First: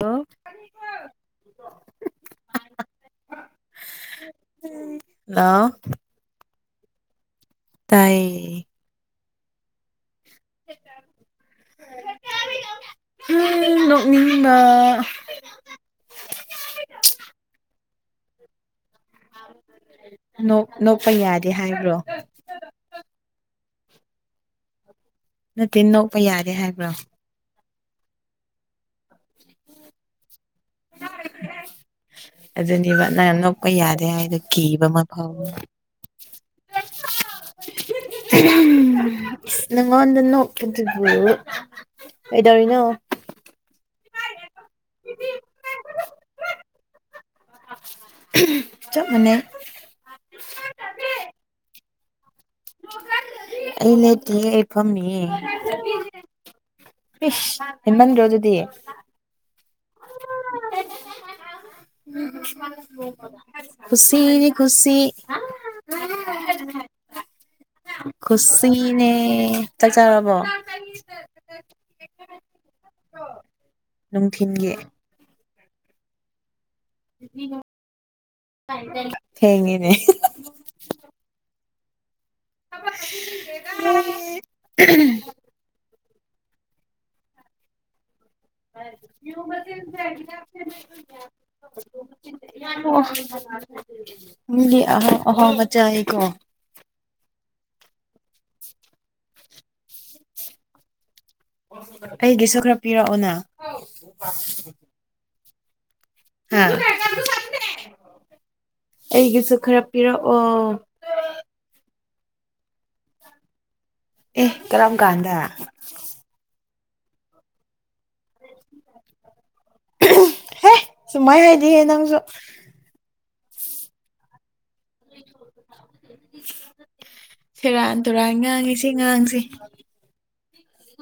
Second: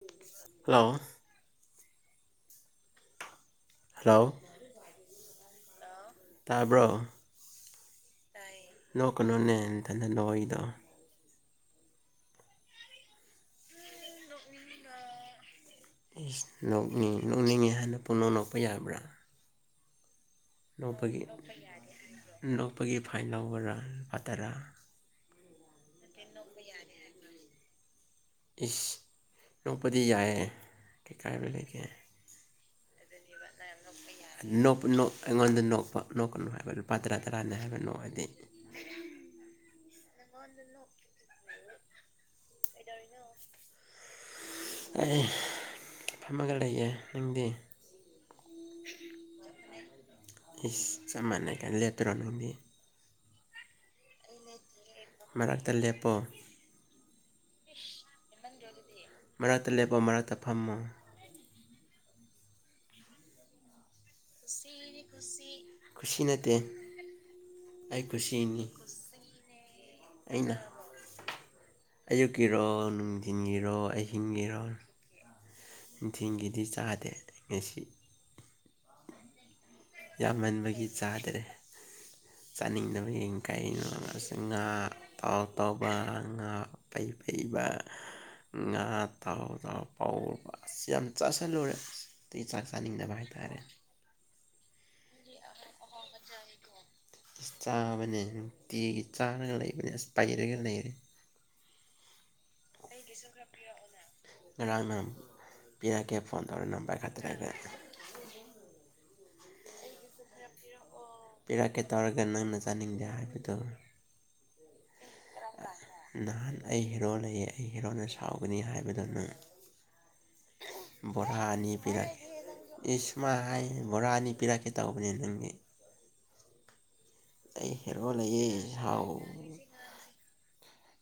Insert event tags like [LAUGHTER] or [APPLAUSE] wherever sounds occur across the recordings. Hello hello hello hello ꯇꯥꯕ꯭ꯔꯣ ꯇꯥꯏꯌꯦ ꯂꯣꯣꯛ ꯀꯅꯣꯅꯦꯇꯦ ꯅꯣꯏꯗ ꯎꯝ ꯅ ꯃꯤꯗ ꯏꯁ ꯅꯣꯛꯅꯤꯡ ꯅꯣꯛꯅꯤꯡꯉꯤ ꯍꯥꯏꯥꯟꯅ ꯄꯨꯅꯣꯛ ꯅꯣꯛꯄ ꯌꯥꯕ꯭ꯔꯥ ꯎꯝ ꯅꯄꯒꯤꯅꯣꯛꯄꯒꯤ ꯐꯥꯏ ꯅꯧꯕꯔꯥ ꯂꯨꯄꯥ ꯇꯔꯥ ꯅꯠꯇꯦ ꯅꯣꯛꯄ ꯌꯥꯔꯦ ꯍꯥꯏꯕ꯭ꯔꯣ ꯏꯁ ꯌꯣꯛꯄꯗꯤ ꯌꯥꯏꯑꯦ ꯀꯩꯀꯥꯏꯕ ꯂꯩꯒꯦ ꯑꯗꯨꯅꯦꯕ ꯅꯪ ꯅꯣꯛꯄ ꯌꯥꯗꯦ ꯍꯥꯏꯗꯣ ꯀꯤꯕ ꯑꯃ ꯐꯥꯎꯕ ꯑꯩꯉꯣꯟꯗ ꯅꯣꯛꯀꯅꯨ ꯍꯥꯏꯕ ꯂꯨꯄꯥ ꯇꯔꯥ ꯇꯔꯥꯅꯤ ꯍꯥꯏꯕ ꯅꯣꯛꯑꯗꯤ ꯎꯝ ꯅꯪꯉꯣꯟꯗ ꯅꯣꯛꯇ ꯀꯩꯗꯧꯔꯤꯅꯣ ꯑꯩ ꯐꯝꯃꯒ ꯂꯩꯌꯦꯦ ꯅꯪꯗꯤ ꯆꯞ ꯃꯅꯤ ꯥꯅꯥꯃꯤ ꯑꯩ ꯂꯩꯇꯦ ꯑꯩ ꯐꯝꯅꯤ ꯃꯔꯛꯇ ꯂꯦꯞꯄꯣ ꯏꯁ ꯍꯃꯟꯔꯣ ꯑꯗꯨꯗꯤ ꯇ ꯂꯦꯞꯄ ꯃꯔꯥꯡ ꯇꯛꯐꯝꯃ ꯎꯝ ꯃꯥ ꯈꯨꯁꯤ ꯅꯠꯇ ꯈꯁꯤꯅꯦ ꯆꯥꯛ ꯆꯥꯕꯣ ꯑꯩꯅ ꯑꯌꯨꯛꯀꯤꯔꯣ ꯅꯨꯡꯊꯤꯟꯒꯤꯔꯣ ꯑꯍꯤꯡꯒꯤ ꯊꯤꯟꯒꯦ ꯅꯤꯡꯊꯦꯡꯒꯤꯗꯤ ꯆꯥꯗꯦ ꯉꯁꯤ ꯊꯦꯡꯉꯦ꯫ ꯌꯥꯝꯃꯟꯕꯒꯤ ꯆꯥꯗ꯭ꯔꯦ꯫ ꯆꯥꯅꯤꯡꯗꯕ ꯌꯦꯡ ꯀꯩꯅꯣ ꯉꯥ ꯇꯥꯎ ꯇꯧꯕ꯫ ꯉꯥ ꯄꯩ ꯄꯩꯕ꯫ ꯉꯥ ꯇꯥꯎ ꯇꯥꯎ ꯄꯧꯕ ꯑꯁ ꯌꯥꯝ ꯆꯥꯁꯤꯜꯂꯨꯔꯦ ꯑꯗꯒꯤ ꯆꯥꯛ ꯆꯥꯅꯤꯡꯗꯕ ꯍꯥꯏꯇꯥꯔꯦ [UNINTELLIGIBLE] ꯑꯍꯥꯎ ꯑꯍꯥꯎꯕ ꯆꯥꯌꯦꯀꯣ꯫ ꯑꯁ ꯆꯥꯕꯅꯦ ꯅꯨꯡꯇꯤꯒꯤ ꯆꯥꯔꯒ ꯂꯩꯕꯅꯦ ꯑꯁ ꯄꯩꯔꯒ ꯂꯩꯔꯦ꯫ ꯑꯩꯒꯤꯁꯨ ꯈ꯭ꯔꯞ꯫ ꯉꯔꯡ ꯔꯝ꯫ ꯄꯤꯔꯛꯀꯦ ꯐꯣꯟ ꯍꯥ ꯇꯧꯔꯦ ꯅꯝꯕꯔ ꯈꯛꯇꯔꯒ꯫ ꯑꯩꯒꯤꯁꯨ ꯈꯔ ꯄꯤꯔꯛꯑꯣ꯫ ꯄꯤꯔꯛꯀꯦ ꯇꯧꯔꯒ ꯅꯪꯅ ꯆꯥꯅꯤꯡꯗꯦ ꯍꯥꯏꯕꯗꯨ꯫ ꯑꯦ ꯀꯔꯝ ꯀꯥꯟꯗ꯫ ꯅꯍꯥꯟ ꯑꯩ ꯍꯤꯔꯣ ꯂꯩꯌꯦ ꯑꯩ ꯍꯤꯔꯣꯅ ꯁꯥꯎꯒꯅꯤ ꯍꯥꯏꯕꯗꯣ ꯅꯪ꯫ ꯍꯦ ꯁꯨꯃꯥꯏꯅ ꯍꯥꯏꯗꯤꯍꯦ ꯅꯪꯁꯨ꯫ ꯁꯃ ꯍꯥꯏ ꯕꯣꯔꯥ ꯑꯅꯤ ꯄꯤꯔꯛꯀꯦ ꯇꯧꯕꯅꯦ ꯅꯪꯒꯤ꯫ ꯑꯩ ꯁꯦꯔꯥꯟ ꯍꯦꯔꯣ ꯇꯨꯔꯥꯟ ꯂꯩꯌꯦ ꯉꯥꯡꯉꯤꯁꯤ ꯁꯥꯎ ꯉꯥꯡꯁꯤ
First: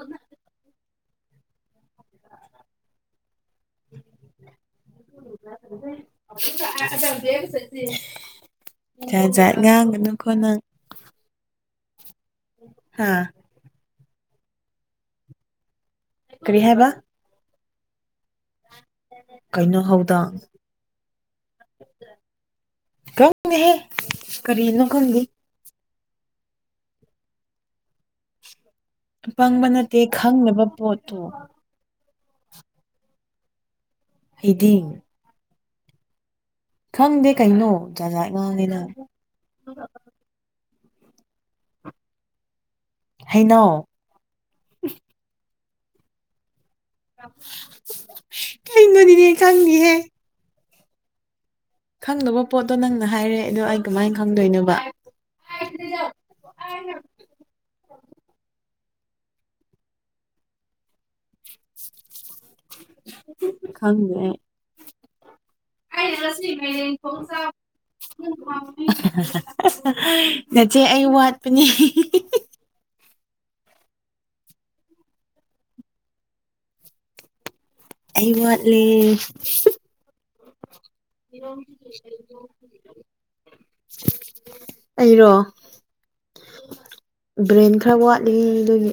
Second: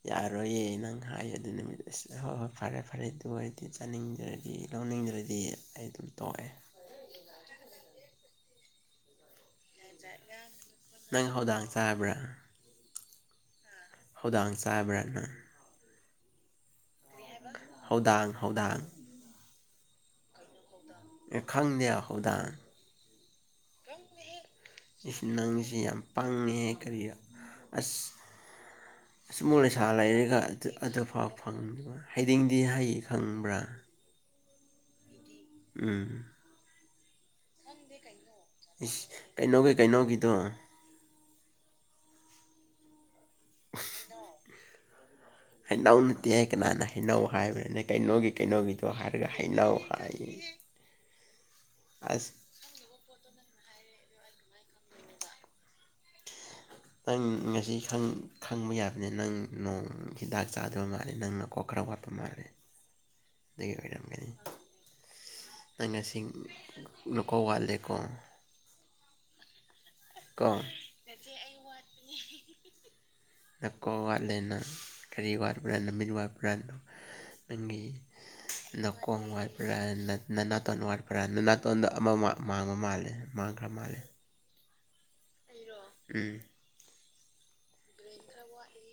ꯌꯥꯔꯣꯏꯌꯦ ꯅꯪ꯫ ꯍꯥꯏ ꯑꯗꯨ ꯅꯨꯃꯤꯠ ꯑꯁꯤꯗ ꯍꯣꯏ ꯍꯣꯏ ꯐꯔꯦ ꯐꯔꯦ ꯑꯗꯨ ꯑꯣꯏ꯫ ꯆꯥꯅꯤꯡꯗ꯭ꯔꯗꯤ ꯂꯧꯅꯤꯡꯗ꯭ꯔꯗꯤ ꯑꯩ ꯑꯗꯨꯝ ꯇꯣꯛꯑꯦ꯫ ꯥꯖꯥꯠ ꯖꯥꯠ ꯉꯥꯡꯒꯅꯨꯀꯣ ꯅꯪ꯫ ꯇꯥꯕ꯭ꯔꯥ꯫ ꯍꯥꯥ꯫ ꯊꯧꯗꯥꯡ ꯆꯥꯕ꯭ꯔꯅ꯫ ꯀꯔꯤ ꯍꯥꯏꯕ꯫ ꯍꯧꯗꯥꯡ ꯍꯧꯗꯥꯡ꯫ ꯀꯩꯅꯩꯅꯣ ꯍꯥꯎꯗꯥꯡ꯫ ꯑꯦ ꯈꯪꯗꯦ ꯍꯧꯗꯥꯡ꯫ ꯈꯡꯗꯦꯍꯦ ꯀꯔꯤꯅ ꯀꯪꯒꯤ꯫ ꯄꯥꯡꯉꯦꯍꯦ ꯀꯔꯤꯌꯥ ꯑꯁ꯫ ꯑꯁꯨꯝ ꯑꯄꯪꯕ ꯂꯩꯁꯥ ꯅꯠꯇꯦ ꯂꯩꯔꯒ ꯈꯪꯅꯕ ꯑꯗꯨꯐꯥꯎ ꯄꯣꯠꯇꯣ ꯐꯪꯗꯕ꯫ ꯍꯥꯏꯗꯤꯡꯗꯤ ꯍꯩ ꯈꯪꯕ꯭ꯔꯥ꯫ ꯍꯩꯗꯤꯡ꯫ ꯎꯝ꯫ ꯈꯪꯗꯦ ꯀꯩꯅꯣ ꯖꯥꯠ ꯖꯥꯠ ꯉꯥꯡꯉꯦ ꯅꯪ ꯏꯁ ꯀꯩꯅꯣꯒꯤ ꯀꯩꯅꯣꯒꯤꯗꯣ꯫ ꯍꯩꯅꯣ꯫ ꯍꯅꯧ ꯅꯠꯇꯦꯍꯦ꯫ ꯀꯅꯥꯅ ꯍꯩꯅꯧ ꯍꯥꯏꯕ꯭ꯔꯅꯦ ꯀꯩꯅꯣꯒꯤ ꯀꯩꯅꯣꯒꯤꯗꯣ ꯀꯩꯅꯣꯅꯤꯅꯦ ꯍꯥꯏꯔꯒ ꯍꯩꯅꯧ ꯈꯪꯗꯦꯍꯦ ꯍꯥꯏ ꯈꯪꯗꯕ ꯄꯣꯠꯇꯣ ꯅꯪꯅ ꯍꯥꯏꯔꯦ ꯑꯗꯣ ꯑꯩ ꯀꯃꯥꯏꯅ ꯈꯪꯗꯣꯏꯅꯣꯕ꯫ ꯅꯪ ꯉꯁꯤ ꯈꯪꯕ ꯌꯥꯕꯅꯦ ꯅꯪ ꯅꯣꯡ ꯍꯤꯗꯥꯛ ꯆꯥꯗꯕ ꯃꯥꯜꯂꯦ ꯅꯪꯅ꯫ ꯈꯔ ꯋꯥꯠꯄ ꯃꯥꯔꯦꯗꯒꯤ ꯈꯪꯗꯦ ꯑꯣꯏꯔꯝꯒꯅꯤ꯫ ꯑꯩ ꯅꯪ ꯉꯁꯤꯡ ꯅꯨꯀꯧ ꯋꯥꯠꯂꯦꯀꯣ꯫ ꯀꯣ ꯅꯆꯦ ꯑꯩ ꯋꯥꯠꯄꯅꯤ꯫ [INAUDIBLE] ꯅꯀꯣ ꯋꯥꯠꯂꯦꯅ ꯀꯔꯤ ꯋꯥꯠꯄ꯭ꯔꯥ ꯅꯨꯃꯤꯠ ꯋꯥꯠꯄ꯭ꯔꯥꯅꯣ꯫ ꯅꯪꯒꯤ ꯑꯩ ꯋꯥꯠꯂꯦ ꯅꯥꯀꯣꯡ ꯋꯥꯕ꯭ꯔꯥ ꯅꯅꯥꯇꯣꯟ ꯋꯥꯠ꯫ ꯄꯔ꯭ ꯅ ꯅꯥꯇꯣꯟꯗ ꯑꯃ ꯃꯥꯡꯕ ꯃꯥꯜꯂꯦ ꯃꯥꯡꯈ꯭ꯔ ꯃꯥꯜꯂꯦ꯫ ꯑꯩꯔꯣ꯫ ꯎꯝ꯫ ꯕ꯭ꯔꯦꯟ ꯈꯔ ꯋꯥꯠꯂꯤ ꯑꯗꯨꯒꯤ꯫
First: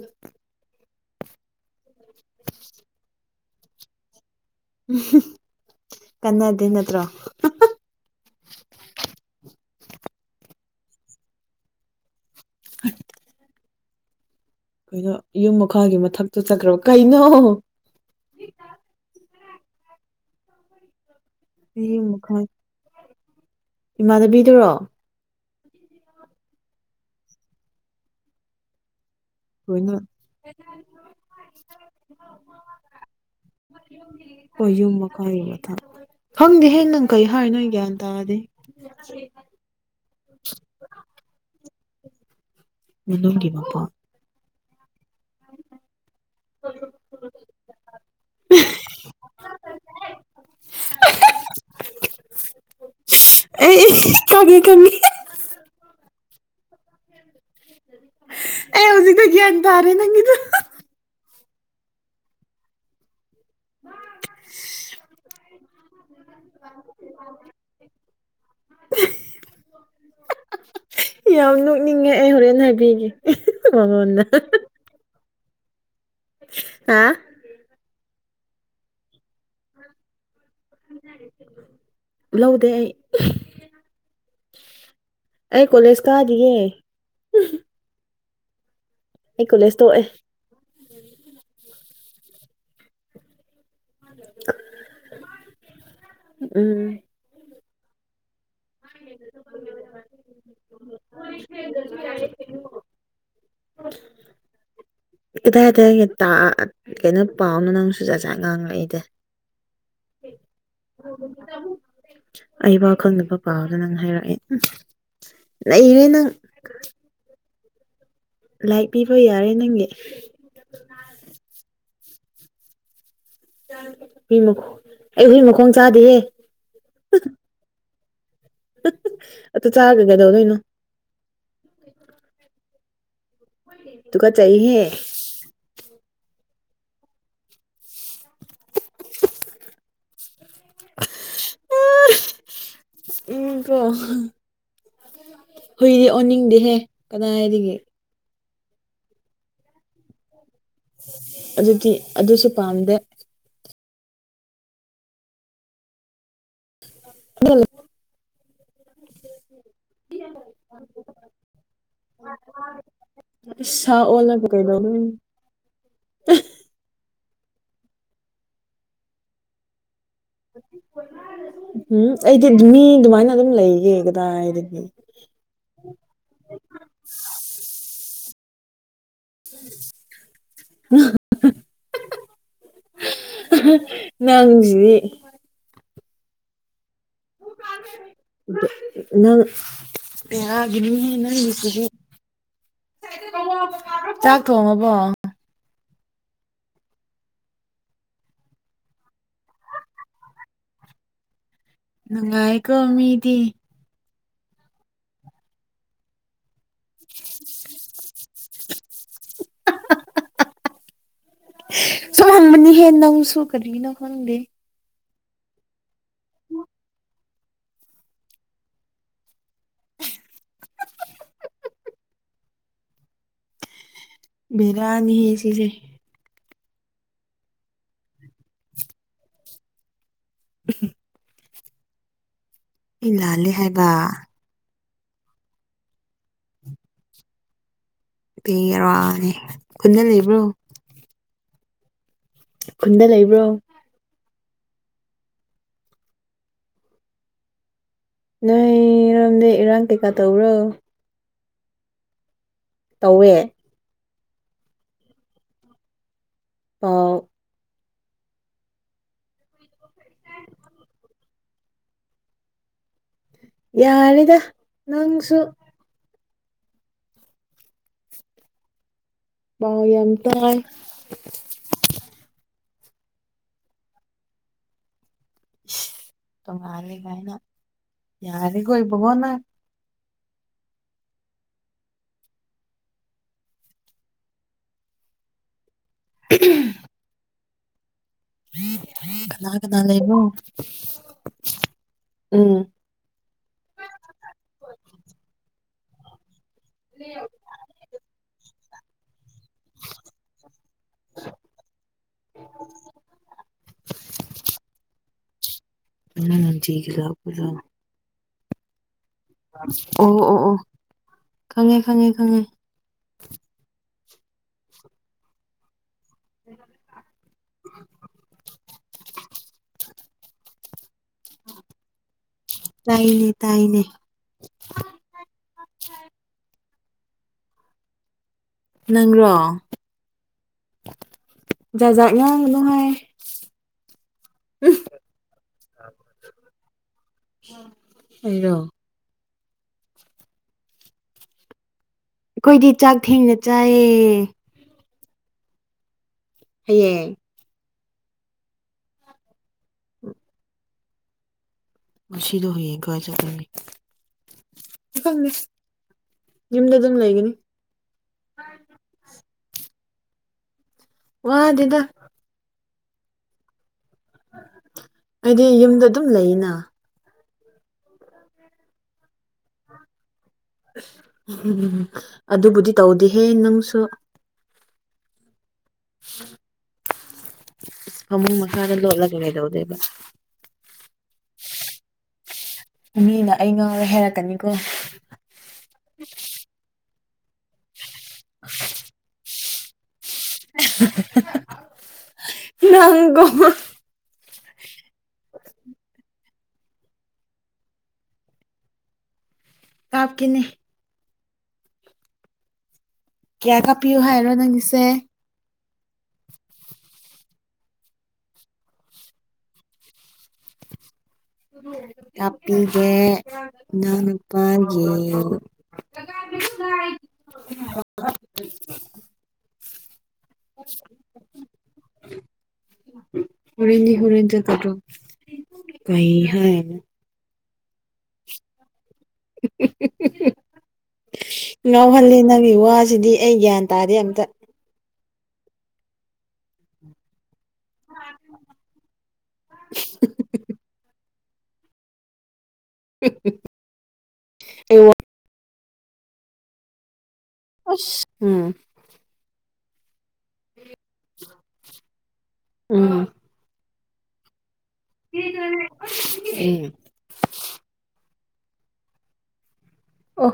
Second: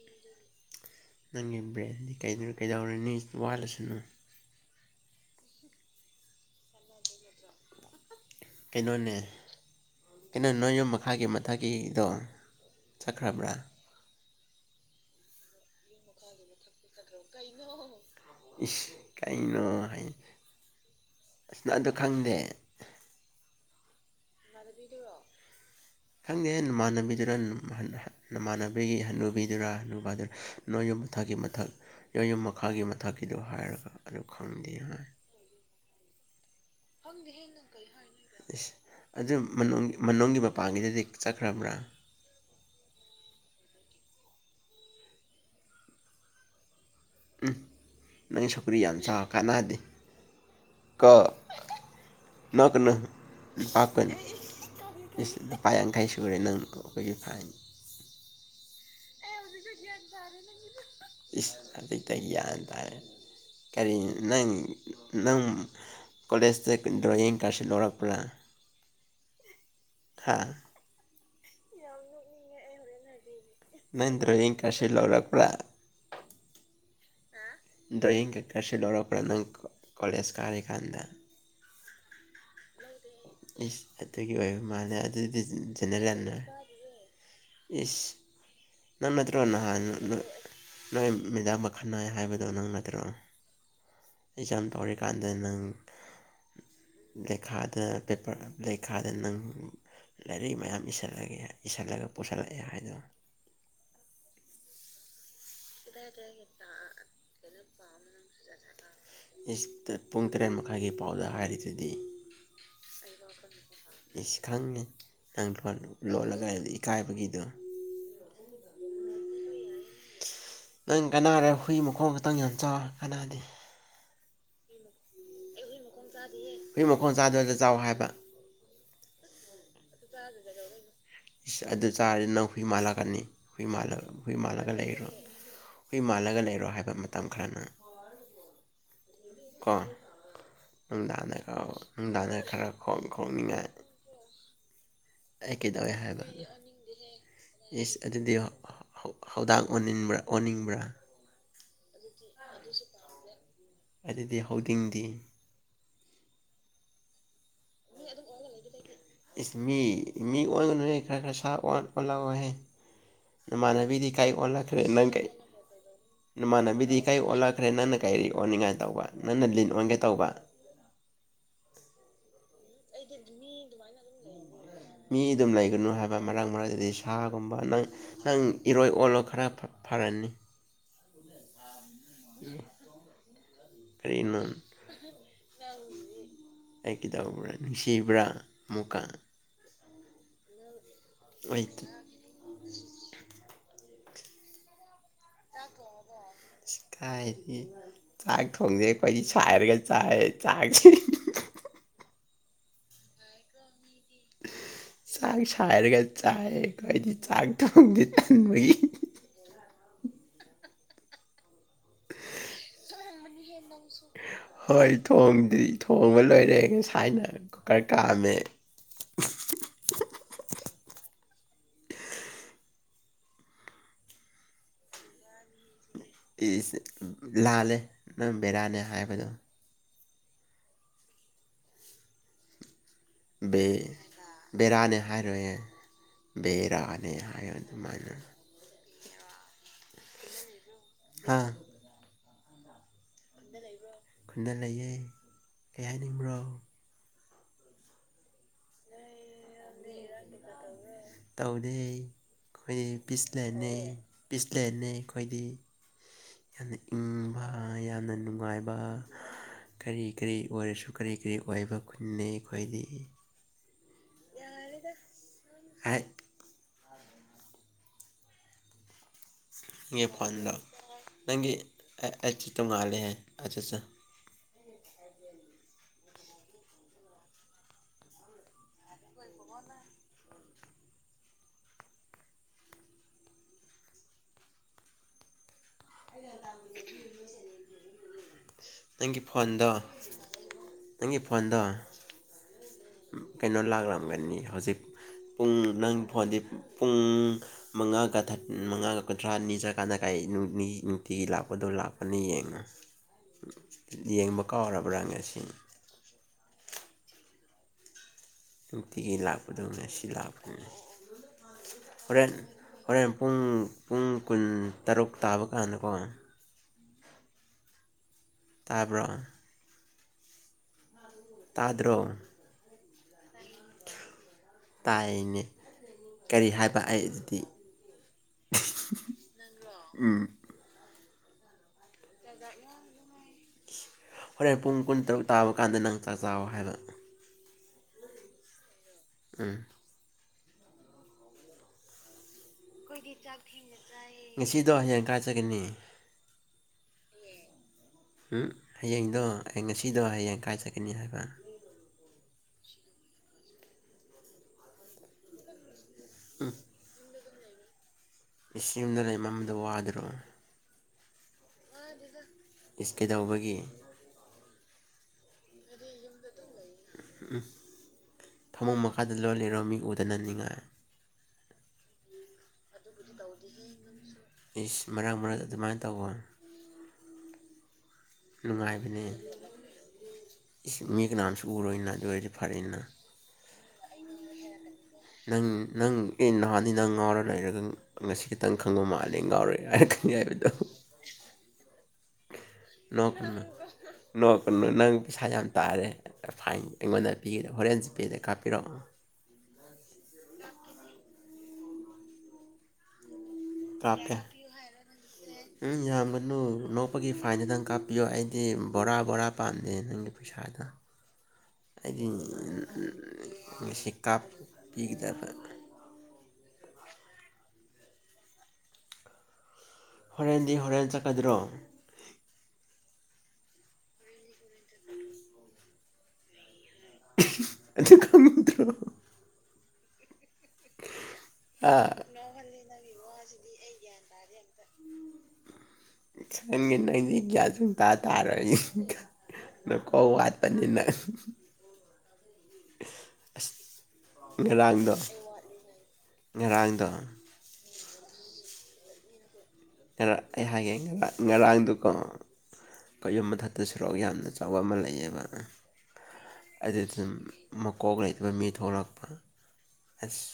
ꯅꯪꯒꯤ ꯕ꯭ꯔꯦꯟꯗꯤ ꯀꯩꯗꯧꯔꯅꯤ ꯋꯥꯠꯂꯁꯅꯨ꯫ ꯀꯟꯅꯗꯤ ꯅꯠꯇ꯭ꯔꯣ ꯀꯩꯅꯣꯅꯦ ꯀꯩꯅꯣ ꯅꯣꯏ ꯌꯨꯝ ꯃꯈꯥꯒꯤ ꯃꯊꯛꯀꯤꯗꯣ ꯁꯈ꯭ꯔꯥꯕ ꯀꯩꯅꯣ ꯌꯨꯝ ꯃꯈꯥꯒꯤ ꯃꯊꯛꯇ ꯆꯠꯈ꯭ꯔꯕꯣ ꯀꯩꯅꯣ ꯏꯁ ꯀꯩꯅꯣ ꯍꯥꯏ ꯑꯁꯅ ꯑ ꯌꯨꯝ ꯃꯈꯥ ꯈꯪꯗꯦ ꯏꯃꯥꯟꯅꯕꯤꯗꯨꯔꯣ ꯈꯪꯗꯦ ꯅꯃꯥꯟꯅꯕꯤꯗꯨꯅ ꯅꯃꯥꯟꯅꯕꯤꯒꯤ ꯍ ꯀꯩꯅꯣ ꯈꯕꯤꯗꯨꯔꯥꯗꯨ ꯅ ꯌꯨꯝ ꯃꯊꯛꯀꯤ ꯃꯊꯛ ꯌꯌꯨꯝ ꯃꯈꯥꯒꯤ ꯃꯊꯛꯀꯤꯗꯣ ꯍꯥꯏꯔꯒ ꯑꯗꯨ ꯈꯪꯗꯦ ꯈꫭꯏ ꯌꯨꯝ ꯍꯥꯏ ꯃꯈꯥꯒꯤ ꯃꯊꯛ ꯑꯩ ꯅꯪ ꯀꯩ ꯍꯥꯏꯅꫭ ꯑꯩ ꯒꯌꯥꯟ ꯇꯗꯤ ꯏꯁ ꯑꯗꯨ ꯃꯅꯨꯡ ꯃꯅꯨꯡꯒꯤ ꯃꯄꯥꯟꯒꯤꯗꯗꯤ ꯆꯠꯈ꯭ꯔꯕ꯭ꯔꯥ [INAUDIBLE] ꯍꯥ ꯎꯝ ꯅꯪ ꯁꯧꯒꯔꯤ ꯌꯥꯝꯆꯥ ꯀꯥꯟꯅꯗꯤ ꯀꫭ ꯅꫭꯛꯀꯥꯅꯨ ꯑꯩ ꯈꯪꯉꯦ ꯈꯪꯉꯦ ꯄꯣꯏ ꯄꯥꯏꯡ ꯀꯩ ꯁꯨꯔꯔꯦ ꯅꯪꯅ ꯑꯩꯈꯣꯏꯒꯤ ꯐꯥꯏ ꯑꯩ ꯍꯧꯖꯤꯛꯗ ꯒ ꯭ꯌꯥꯟ ꯇꯥꯔꯦ ꯅꯪꯒꯤꯗ ꯏꯁ ꯑꯇꯒꯤꯌꯥ ꯇꯥꯔꯦ ꯀꯔꯤ ꯅꯪ ꯅꯪ ꯀꯣꯂꯦꯖꯇ ꯗ꯭ꯔꯣꯌꯤꯡ ꯀꯥꯔꯁꯨ ꯂꯧꯔꯛꯄ꯭ꯔꯥ [UNINTELLIGIBLE] ꯍꯥꯥ ꯌꯥꯝ ꯅꯣꯛꯅꯤꯡꯉꯦ ꯑꯩ ꯍꯣꯔꯦꯟ ꯍꯥꯏꯕꯤꯒꯦ ꯅꯪ ꯃꯉꯣꯟꯗ ꯗ꯭ꯔꯣꯏꯡ ꯀꯂꯥꯖ ꯂꯧꯔꯛꯄꯥ ꯑꯥ ꯗ꯭ꯔꯣꯌꯤꯡ ꯀꯩ ꯀꯔꯁꯤ ꯂꯧꯧꯔꯛꯄ ꯅꯪ ꯀꯣꯂꯦꯖ ꯀꯥꯔꯔꯤ ꯀꯥꯟꯗ ꯂꯧꯗꯦ ꯑꯩ ꯏꯁ ꯑꯗꯨꯒꯤ ꯑꯣꯏꯕ ꯃꯥꯜꯂꯦ ꯑꯗꯨꯗꯤ ꯑꯩ ꯀꯣꯂꯦꯖ ꯖꯦꯅꯦꯔꯟꯅꯔ ꯀꯥꯗꯤꯌꯦ ꯏꯁ ꯅꯪ ꯅꯠꯇ꯭ꯔꯣ ꯑꯩ ꯀꯣꯂꯦꯖ ꯅꯍꯥꯟ ꯇꯣꯛꯑꯦ ꯅꯣꯏ ꯃꯦꯗꯥꯝꯒꯥ ꯈꯠꯅꯩ ꯍꯥꯏꯕꯗꯣ ꯅꯪ ꯅꯠꯇ꯭ꯔꯣ ꯑꯦꯛꯖꯥꯝ ꯇꯧꯔꯤꯀꯥꯟꯗ ꯅꯪ ꯎꯝ ꯂꯩꯈꯥꯗ ꯄꯦꯄꯔ ꯂꯩꯈꯥꯗ ꯅꯪ ꯂꯥꯏꯔꯤꯛ ꯃꯌꯥꯝꯂꯒꯦ ꯏꯜꯂꯒ ꯄꯨꯁꯤꯜꯂꯛꯑꯦ ꯍꯥꯏꯗꯅ ꯑꯣ ꯀꯗꯥꯏ ꯀꯗꯥꯏꯒ ꯀꯩꯅꯣ ꯄꯥꯎꯅꯣ ꯅꯪꯁꯨꯨ ꯖꯥꯠꯖꯠ ꯉꯥꯡꯂꯛꯏꯗ ꯏꯁ ꯄꯨꯡ ꯇꯔꯦꯠ ꯃꯈꯥꯏꯒꯤ ꯄꯥꯎꯗ ꯍꯥꯏꯔꯤꯁꯤ ꯑꯩ ꯋꯥꯈꯜꯅꯕ ꯄꯥꯕꯒ ꯅꯪ ꯍꯥꯏꯔꯛꯑꯦ ꯏꯁ ꯎ ꯈꯪꯉꯦ ꯅꯪ ꯂꯣꯜꯂꯒ ꯏꯀꯥꯏꯕꯒꯤꯗꯣ ꯂꯥꯏꯛ ꯄꯤꯕ ꯌꯥꯔꯦ ꯅꯪꯒꯤ ꯅꯪ ꯀꯅꯥꯔꯦ ꯍꯨꯏ ꯃꯈꯣꯡ ꯈꯛꯇꯪ ꯌꯥꯝ ꯆꯥꯎꯦ ꯀꯅꯥꯗꯤ ꯍꯃ ꯑꯦ ꯍꯃ ꯍꯣꯏ ꯃꯈꯣꯡ ꯆꯥꯗꯕꯗ ꯆꯥꯎ ꯍꯥꯏꯕ [UNINTELLIGIBLE] ꯀꯩꯗꯧꯗꯣꯏꯅꯣ ꯏꯁ ꯑꯗꯨ ꯆꯥꯔꯗꯤ ꯅꯪ ꯍꯨꯏ ꯃꯥꯜꯂꯛꯀꯅꯤ ꯍꯨꯏ ꯍꯨꯏ ꯃꯥꯜꯂꯒ ꯇꯨꯀꯠꯆꯩꯍꯦ ꯂꯩꯔꯣ ꯍꯨꯏ ꯃꯥꯜꯂꯒ ꯂꯩꯔꯣ ꯍꯥꯏ ꯍꯥꯏꯕ ꯃꯇꯝ ꯈꯔꯅ ꯅꯨꯡꯗꯥꯡ ꯅꯨꯡꯗꯥꯡꯅ ꯈꯔ ꯎꯝ ꯈꯣꯛꯅꯤꯡꯉꯥꯏ ꯀꯣ ꯍꯨꯏꯗꯤ ꯑꯣꯟꯅꯤꯡꯗꯦꯍꯦ ꯀꯅꯥꯔꯤꯒꯦ ꯍꯧꯗꫭꯡ ꯑꯣꯅꯤꯡꯕ꯭ꯔ ꯑꯣꯟꯅꯤꯡꯕ꯭ꯔꯥ ꯑꯗꯨꯗꯤ ꯑꯗꯨꯁꯨ ꯄꯥꯝꯗꯦ ꯑꯗꯨꯗꯤ ꯍꯧꯗꯤꯡꯗꯤ ꯍꯣ ꯏꯁ ꯃꯤ ꯃꯤ ꯑꯣꯟꯒꯅꯨꯍ ꯈꯔ ꯈꯔ ꯁꯥ ꯑꯣꯟꯂꯛꯑꯣꯍꯦ ꯁꯥ ꯅꯃꯥꯟꯅꯕꯤꯗꯤ ꯀꯥꯏ ꯑꯣꯜꯂꯒ ꯑꯣꯜꯂꯛꯈ꯭ꯔꯦ ꯅꯪ ꯀꯩꯗꯧꯗꯣꯏꯅꯣ ꯅꯃꯥꯟꯅꯕꯤꯗꯤ ꯀꯥꯏ ꯑꯣꯜꯂꯛꯈ꯭ꯔꯦ ꯆꯠꯈ꯭ꯔꯦ ꯅꯪꯅ ꯀꯩ ꯑꯣꯟꯅꯤꯡꯉꯥꯏ ꯇꯧꯕ ꯅꯪꯅ ꯂꯤꯟ ꯑꯣꯟꯒꯦ ꯇꯧꯕ ꯎꯝ ꯑꯩ ꯃꯤ ꯑꯗꯨꯃꯥꯏꯅ ꯑꯗꯨꯝ ꯂꯩꯒꯦ ꯀꯗꯥꯏꯗꯒꯤ ꯃꯤ ꯑꯗꯨꯝ ꯂꯩꯒꯅꯨ ꯍꯥꯏꯕ ꯃꯔꯥꯡ ꯃꯔꯥꯏꯗꯤ ꯁꯥꯒꯨꯝꯕ ꯅꯪ ꯅꯪ ꯏꯔꯣꯏ ꯑꯣꯜꯂꯣ ꯈꯔ ꯐꯔꯅꯤ ꯀꯔꯤꯅꯣ ꯅꯪꯁꯤꯗꯤ ꯑꯩ ꯀꯩꯗꯧꯕ꯭ꯔꯥ ꯅꯨꯡꯁꯤꯕ꯭ꯔꯥ ꯑꯃꯨꯛꯀ ꯄꯒꯅꯤꯅ ꯀ ꯑꯩ ꯇꯥꯛꯀꯣ ꯃꯕꯣ [INAUDIBLE] ꯆꯀꯥꯏꯗꯤ ꯆꯥꯛ ꯊꯣꯡꯁꯩ ꯑꯩꯈꯣꯏꯗꯤ ꯁꯥꯏꯔꯒ ꯆꯥꯏ ꯆꯥꯛꯁꯤ ꯅꯨꯡ ꯉꯥꯏ ꯀꯣꯃꯤꯗꯤ ꯆꯥꯛ ꯁꯥꯏꯔꯒ ꯆꯥꯏ ꯑꯩꯗꯤ ꯆꯥꯛ ꯊꯣꯡꯗꯤ ꯆꯟꯕꯒꯤ ꯁꯃꯕꯅꯤ ꯍꯦꯅꯁꯨꯣ ꯀꯔꯤꯅ ꯐꯟꯗ ꯍꯣꯏ ꯊꯣꯡꯗ꯭ꯔꯤ ꯊꯣꯡꯉ ꯂꯣꯏꯔꯦꯒ ꯁꯥꯏꯅ ꯀꯀꯔ ꯀꯑꯃꯦ ꯦꯗꯥꯅꯤ ꯍ ꯆꯁꯦ ꯂꯥꯜꯂꯦ ꯅꯪ ꯕꯦꯔꯥꯅꯦ ꯍꯥꯏꯕꯗꯣ ꯎꯝ ꯂꯥꯜꯂꯦ ꯍꯥꯏꯕ ꯕꯦꯔꯥꯅꯦ ꯍꯥꯏꯔꯌꯦꯦ ꯕꯦꯔꯥꯅꯦ ꯍꯥꯏꯌꯣ ꯑꯗꯨꯃꯥꯏꯅ ꯄ ꯋꯥꯅꯦ ꯈꯨꯟꯅ ꯂꯩꯕ꯭ꯔꯣ ꯍꯥꯥ ꯈꯨꯟꯗ ꯂꯩꯕ꯭ꯔꯣ ꯈꯨꯟꯅ ꯂꯩꯌꯦ ꯀꯩ ꯍꯥꯏꯅꯤꯡꯕ꯭ꯔꯣ ꯅꯣꯏ ꯔꯝꯗꯦ ꯔꯪꯀꯦꯀꯥ ꯇꯧꯔꯣ ꯇꯧꯗꯦ ꯑꯩꯈꯣꯏꯅ ꯄꯤꯁꯂꯅꯤ ꯄꯤꯁꯂꯦꯟꯅꯤ ꯑꯩꯈꯣꯏꯗꯤ ꯌꯥꯝꯅ ꯑ ꯏꯪꯕ ꯌꯥꯝꯅ ꯅꯨꯡꯉꯥꯏꯕ ꯀꯔꯤ ꯀꯔꯤ ꯑꯣꯏꯔꯁꯨ ꯀꯔꯤ ꯀꯔꯤ ꯑꯣꯏꯕ ꯈꯨꯅꯤꯩ ꯑꯩꯈꯣꯏꯗꯤ ꯌꯥꯅꯤꯗ ꯅꯪ ꯍꯥꯏ ꯄꯥꯎ ꯌꯥꯝ ꯐꯣꯟꯗꯣ ꯇꯥꯏ ꯅꯪꯒꯤ ꯑꯩ ꯇꯣꯡꯉꯥꯜꯂꯦꯍ ꯑꯠ ꯑꯠꯆꯥ ꯇꯣꯉꯥꯂꯦ ꯀꯥꯏꯅ ꯌꯥꯔꯦ ꯀꯣꯏꯕꯕꯣꯅ [INAUDIBLE] ꯅꯪꯒꯤ ꯐꯣꯟꯗꯣ ꯅꯥꯒꯅꯥ ꯂꯩꯕꯣ ꯅꯪꯒꯤ ꯐꯣꯟꯗꯣ ꯎꯝ ꯀꯩꯅꯣ ꯂꯥꯛꯂꯝꯝꯒꯅꯤ ꯍꯧꯖꯤꯛ ꯄꯨꯡ ꯅꯪ ꯐꯣꯟꯗꯤ ꯄꯨꯡ ꯃꯉꯥꯒ ꯃꯉꯥꯒ ꯀꯨꯟꯊ꯭ꯔꯥꯅꯤ ꯆꯠꯀꯥꯟꯗ ꯀꯥꯏ ꯅꯨꯡꯇꯤꯒꯤ ꯂꯥꯛꯄꯗꯣ ꯂꯥꯛꯄꯅ ꯌꯦꯡꯉꯨ ꯌꯦꯡꯕ ꯀꯥꯎꯔꯕ꯭ꯔꯥ ꯉ ꯑꯁꯤ ꯑ ꯊꯒ ꯂꯣ ꯑꯤꯗꯒꯤ ꯂꯥꯛꯄꯗꯧꯅꯦ ꯁꯤ ꯑꯣ ꯑꯣ ꯑꯣ ꯂꯥꯛꯄꯗꯨꯅꯤ ꯈꯪꯉꯦ ꯈꯪꯉꯦ ꯍꯣꯔꯦꯟ ꯈꯪꯉꯦ ꯍꯣꯔꯦꯟ ꯄꯨꯡ ꯄꯨꯡ ꯀꯨꯟ ꯇꯔꯨꯛ ꯇꯥꯕ ꯀꯥꯟꯗꯀꯣ [INAUDIBLE] ꯇꯥꯕꯔ ꯑꯥꯗ꯭ꯔꯣ ꯇꯥꯏꯅꯦ ꯇꯥꯏꯅꯦ ꯇꯥꯏꯅꯦ ꯀꯔꯤ ꯍꯥꯏꯕ ꯑꯩ ꯑꯗꯨꯗꯤ ꯅꯪꯔꯣ ꯎꯝ ꯖꯥꯖꯠ ꯉꯥꯡꯒꯅꯨ ꯍꯥꯏ ꯍꯣꯔꯦꯟ ꯄꯨꯡ ꯀꯨꯟ ꯇꯔꯨꯛ ꯇꯥꯕ ꯀꯥꯟꯗ ꯅꯪ ꯆꯥꯛ ꯆꯥꯋꯣ ꯍꯥꯏꯕ ꯑꯩꯔꯣ ꯎꯝ ꯑꯩꯈꯣꯏꯗꯤ ꯆꯥꯛ ꯊꯦꯡꯅ ꯆꯥꯏꯌꯦ ꯀꯔꯥꯏ ꯆꯠꯀꯅꯤ ꯍꯌꯦꯡ ꯎꯝ ꯍꯌꯦꯡꯗꯣ ꯑꯩ ꯉꯁꯤꯗꯣ ꯍꯌꯦꯡ ꯀꯔꯥꯏ ꯆꯠꯀꯅꯤ ꯍꯥꯏꯕ ꯉꯁꯤꯗꯣ ꯍꯌꯦꯡ ꯀꯔꯥꯏ ꯆꯠꯀꯅꯤ ꯑꯩ ꯈꯪꯗꯦ ꯌꯨꯝꯗ ꯑꯗꯨꯝ ꯂꯩꯒꯅꯤ ꯆꯤꯡꯗ ꯂꯩ ꯃꯟꯕꯗꯣ ꯋꯥꯗꯔꯣ ꯋꯥꯗꯦꯗ ꯏꯁ ꯀꯩꯗꯧꯕꯒꯤ ꯑꯩꯗꯤ ꯌꯨꯝꯗ ꯑꯗꯨꯝ ꯂꯩꯅ ꯎꯝ ꯐꯃꯨꯡ ꯃꯈꯥꯗ ꯂꯣꯠꯂꯩꯔꯣ ꯃꯤ ꯎꯗꯅꯅꯤꯡꯉꯥꯏ ꯎ ꯎꯝ ꯎꯝ ꯑꯗꯨꯕꯨꯗꯤ ꯇꯧꯗꯤꯍꯦ ꯅꯪꯁꯨ ꯏꯁ ꯃꯔꯛ ꯃꯔꯛ ꯑꯗꯨꯃꯥꯏꯅ ꯇꯧꯕ ꯐꯃꯨꯡ ꯃꯈꯥꯗ ꯅꯨꯡꯉꯥꯏꯕꯅꯦ ꯂꯣꯠꯂꯒ ꯀꯩꯗꯧꯗꯣꯏꯕ ꯃꯤ ꯀꯅꯥꯝꯁꯨ ꯎꯔꯣꯏꯅ ꯑꯗꯨ ꯑꯣꯏꯔꯗꯤ ꯐꯔꯦꯅꯥ ꯃꯤꯅ ꯑꯩ ꯉꯥꯎꯔꯦ ꯍꯥꯏꯔꯛꯀꯅꯤꯀꯣ ꯅꯪ ꯅꯪ ꯑꯦ ꯅꯍꯥꯟꯗꯩ ꯅꯪ ꯉꯥꯎꯔ ꯂꯩꯔꯒ ꯉꯁꯤ ꯈꯇꯪ ꯈꯪꯕ ꯃꯥꯜꯂꯦ ꯑꯩ ꯉꯥꯎꯔꯦ ꯍꯥꯏꯔꯛꯀꯅꯤ ꯍꯥꯏꯕꯗꯣ ꯅꯪꯀꯣ ꯅꯛꯀꯅꯨ ꯅꯣꯛꯀꯅꯨ ꯅꯪ ꯄꯩꯁꯥ ꯌꯥꯝ ꯇꯥꯔꯦ ꯐꯥꯏꯟ ꯑꯩꯉꯣꯟꯗ ꯄꯤꯒꯗꯕ ꯍꯣꯔꯦꯟ ꯄꯦꯗ ꯀꯥꯞꯄꯤꯔꯛꯑꯣ ꯀꯥꯞꯀꯦꯅꯦ ꯀꯌꯥ ꯀꯥꯞꯄꯤꯌꯨ ꯀꯥꯞꯀꯦ ꯍꯥꯏꯔꯣ ꯅꯪꯒꯤꯁꯦ ꯎꯝ ꯌꯥꯝꯒꯅꯨ ꯅꯣꯛꯄꯒꯤ ꯐꯥꯏꯟꯗꯨꯗꯪ ꯀꯥꯞꯄꯤꯌꯣ ꯑꯩꯗꯤ ꯕꯣꯔꯥ ꯕꯣꯔꯥ ꯄꯥꯝꯗꯦ ꯅꯪꯒꯤ ꯄꯩꯁꯥꯗꯣ [UNINTELLIGIBLE] ꯑꯩꯗꯤ ꯀꯥꯄꯤꯒꯦ ꯉꯁꯤ ꯏꯅꯥꯎꯅꯨꯄꯥꯒꯤ ꯀꯥꯞꯄꯤꯒꯗꯕ [UNINTELLIGIBLE] ꯍꯣꯔꯦꯟꯗꯤ ꯍꯣꯔꯦꯟ ꯆꯠꯀꯗ꯭ꯔꯣ ꯍꯔꯦꯟꯗꯤ ꯍꯔꯦꯟ ꯆꯠꯀꯗ꯭ꯔꯣ ꯀꯩ ꯍꯥꯏꯅꯣ ꯑꯗꯨ ꯈꯪꯗ꯭ꯔꯣ ꯍꯍ ꯍ ꯑꯥ ꯉꯥꯎꯍꯜꯂꯤ ꯅꯪꯒꯤ ꯋꯥꯁꯤꯗꯤ ꯑꯩ ꯒ꯭ꯌꯥꯟ ꯇꯥꯗꯦ ꯑꯝꯇ [UNINTELLIGIBLE] ꯁꯨꯡꯇꯥ ꯇꯥꯔꯣꯏ ꯅꯀꯣꯛ ꯋꯥꯠꯄꯅꯤꯅ ꯑꯩ ꯉꯔꯥꯡꯗꯣ ꯉꯔꯥꯡꯗꯣ ꯁꯁ ꯎꯝ ꯉꯔꯥꯡ ꯑꯩ ꯍꯥꯏꯒꯦ ꯉꯔꯥ ꯉꯔꯥꯡꯗꯨꯀꯣ ꯎꯝ ꯈꯣꯏ ꯌꯨꯝ ꯃꯊꯛꯇ ꯁꯨꯔꯛꯑ ꯌꯥꯝꯅ ꯆ ꯑꯆꯧꯕ ꯑꯃ ꯂꯩꯌꯦꯕ ꯎꯝ ꯑꯗꯨ ꯑꯗꯨꯝ ꯃꯀꯣꯛ ꯂꯩꯇ ꯑꯗ ꯃꯤ ꯊꯣꯛꯂꯛꯄ ꯑꯁ ꯑꯣ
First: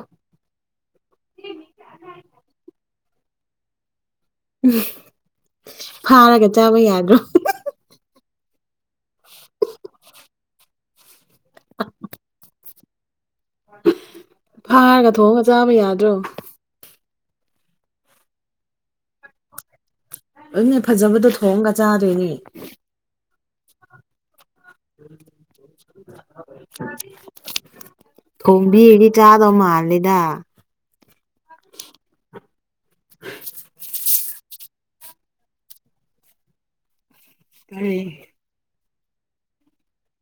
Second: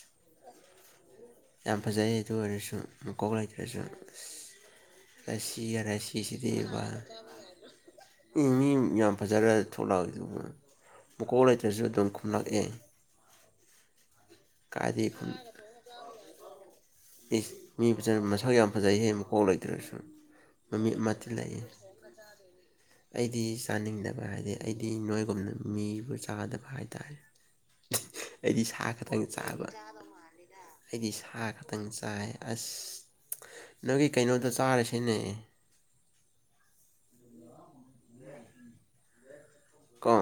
ꯌꯥꯝ ꯐꯖꯩ ꯑꯗꯨ ꯑꯣꯏꯔꯁꯨ ꯃꯀꯣꯛ ꯂꯩꯇ꯭ꯔꯁꯨ ꯎꯝ ꯔꯁꯤꯒ ꯐꯥꯔꯒ ꯆꯥꯕ ꯌꯥꯗ꯭ꯔꯣ ꯃꯤ ꯃꯤ ꯌꯥꯝ ꯐꯖꯔ ꯊꯣꯛꯂꯛꯏꯗꯨꯕꯨ ꯃꯀꯣꯛ ꯂꯩꯇ꯭ꯔꯁꯨ ꯑꯗꯨꯝ ꯈꯨꯝꯂꯛꯑꯦ ꯐꯥꯔꯒ ꯊꯣꯡꯑꯒ ꯆꯥꯕ ꯌꯥꯗ꯭ꯔꯣ ꯏꯖ ꯃꯤ ꯃꯁꯥ ꯃꯁꯛ ꯌꯥꯝ ꯐꯖꯩꯍꯦ ꯃꯈꯀꯣꯛ ꯂꯩꯇ꯭ꯔꯁꯨ ꯑꯗꯨꯅꯦ ꯃꯃꯤ ꯑꯃ ꯐꯖꯕꯗꯣ ꯊꯣꯡꯑꯒ ꯆꯥꯗꯣꯏꯅꯦ ꯗꯤ ꯆꯥꯅꯤꯡꯗꯕ ꯍꯥꯏꯗꯤ ꯑꯩꯗꯤ ꯅꯣꯏꯒꯨꯝꯅ ꯃꯤꯕꯨ ꯆꯥꯗꯕ ꯍꯥꯏꯇꯥꯔꯦ ꯑꯩꯗꯤ ꯁꯥ ꯈ ꯆꯥꯗ ꯃꯥ ꯂꯤꯗ ꯑꯩꯗꯤ ꯁꯥ ꯈꯛꯇꯪ ꯆꯥꯏ ꯑꯁ ꯅꯣꯏꯒꯤ ꯀꯩꯅꯣꯗ ꯆꯔꯦ ꯁꯅꯦ ꯑꯩ ꯀ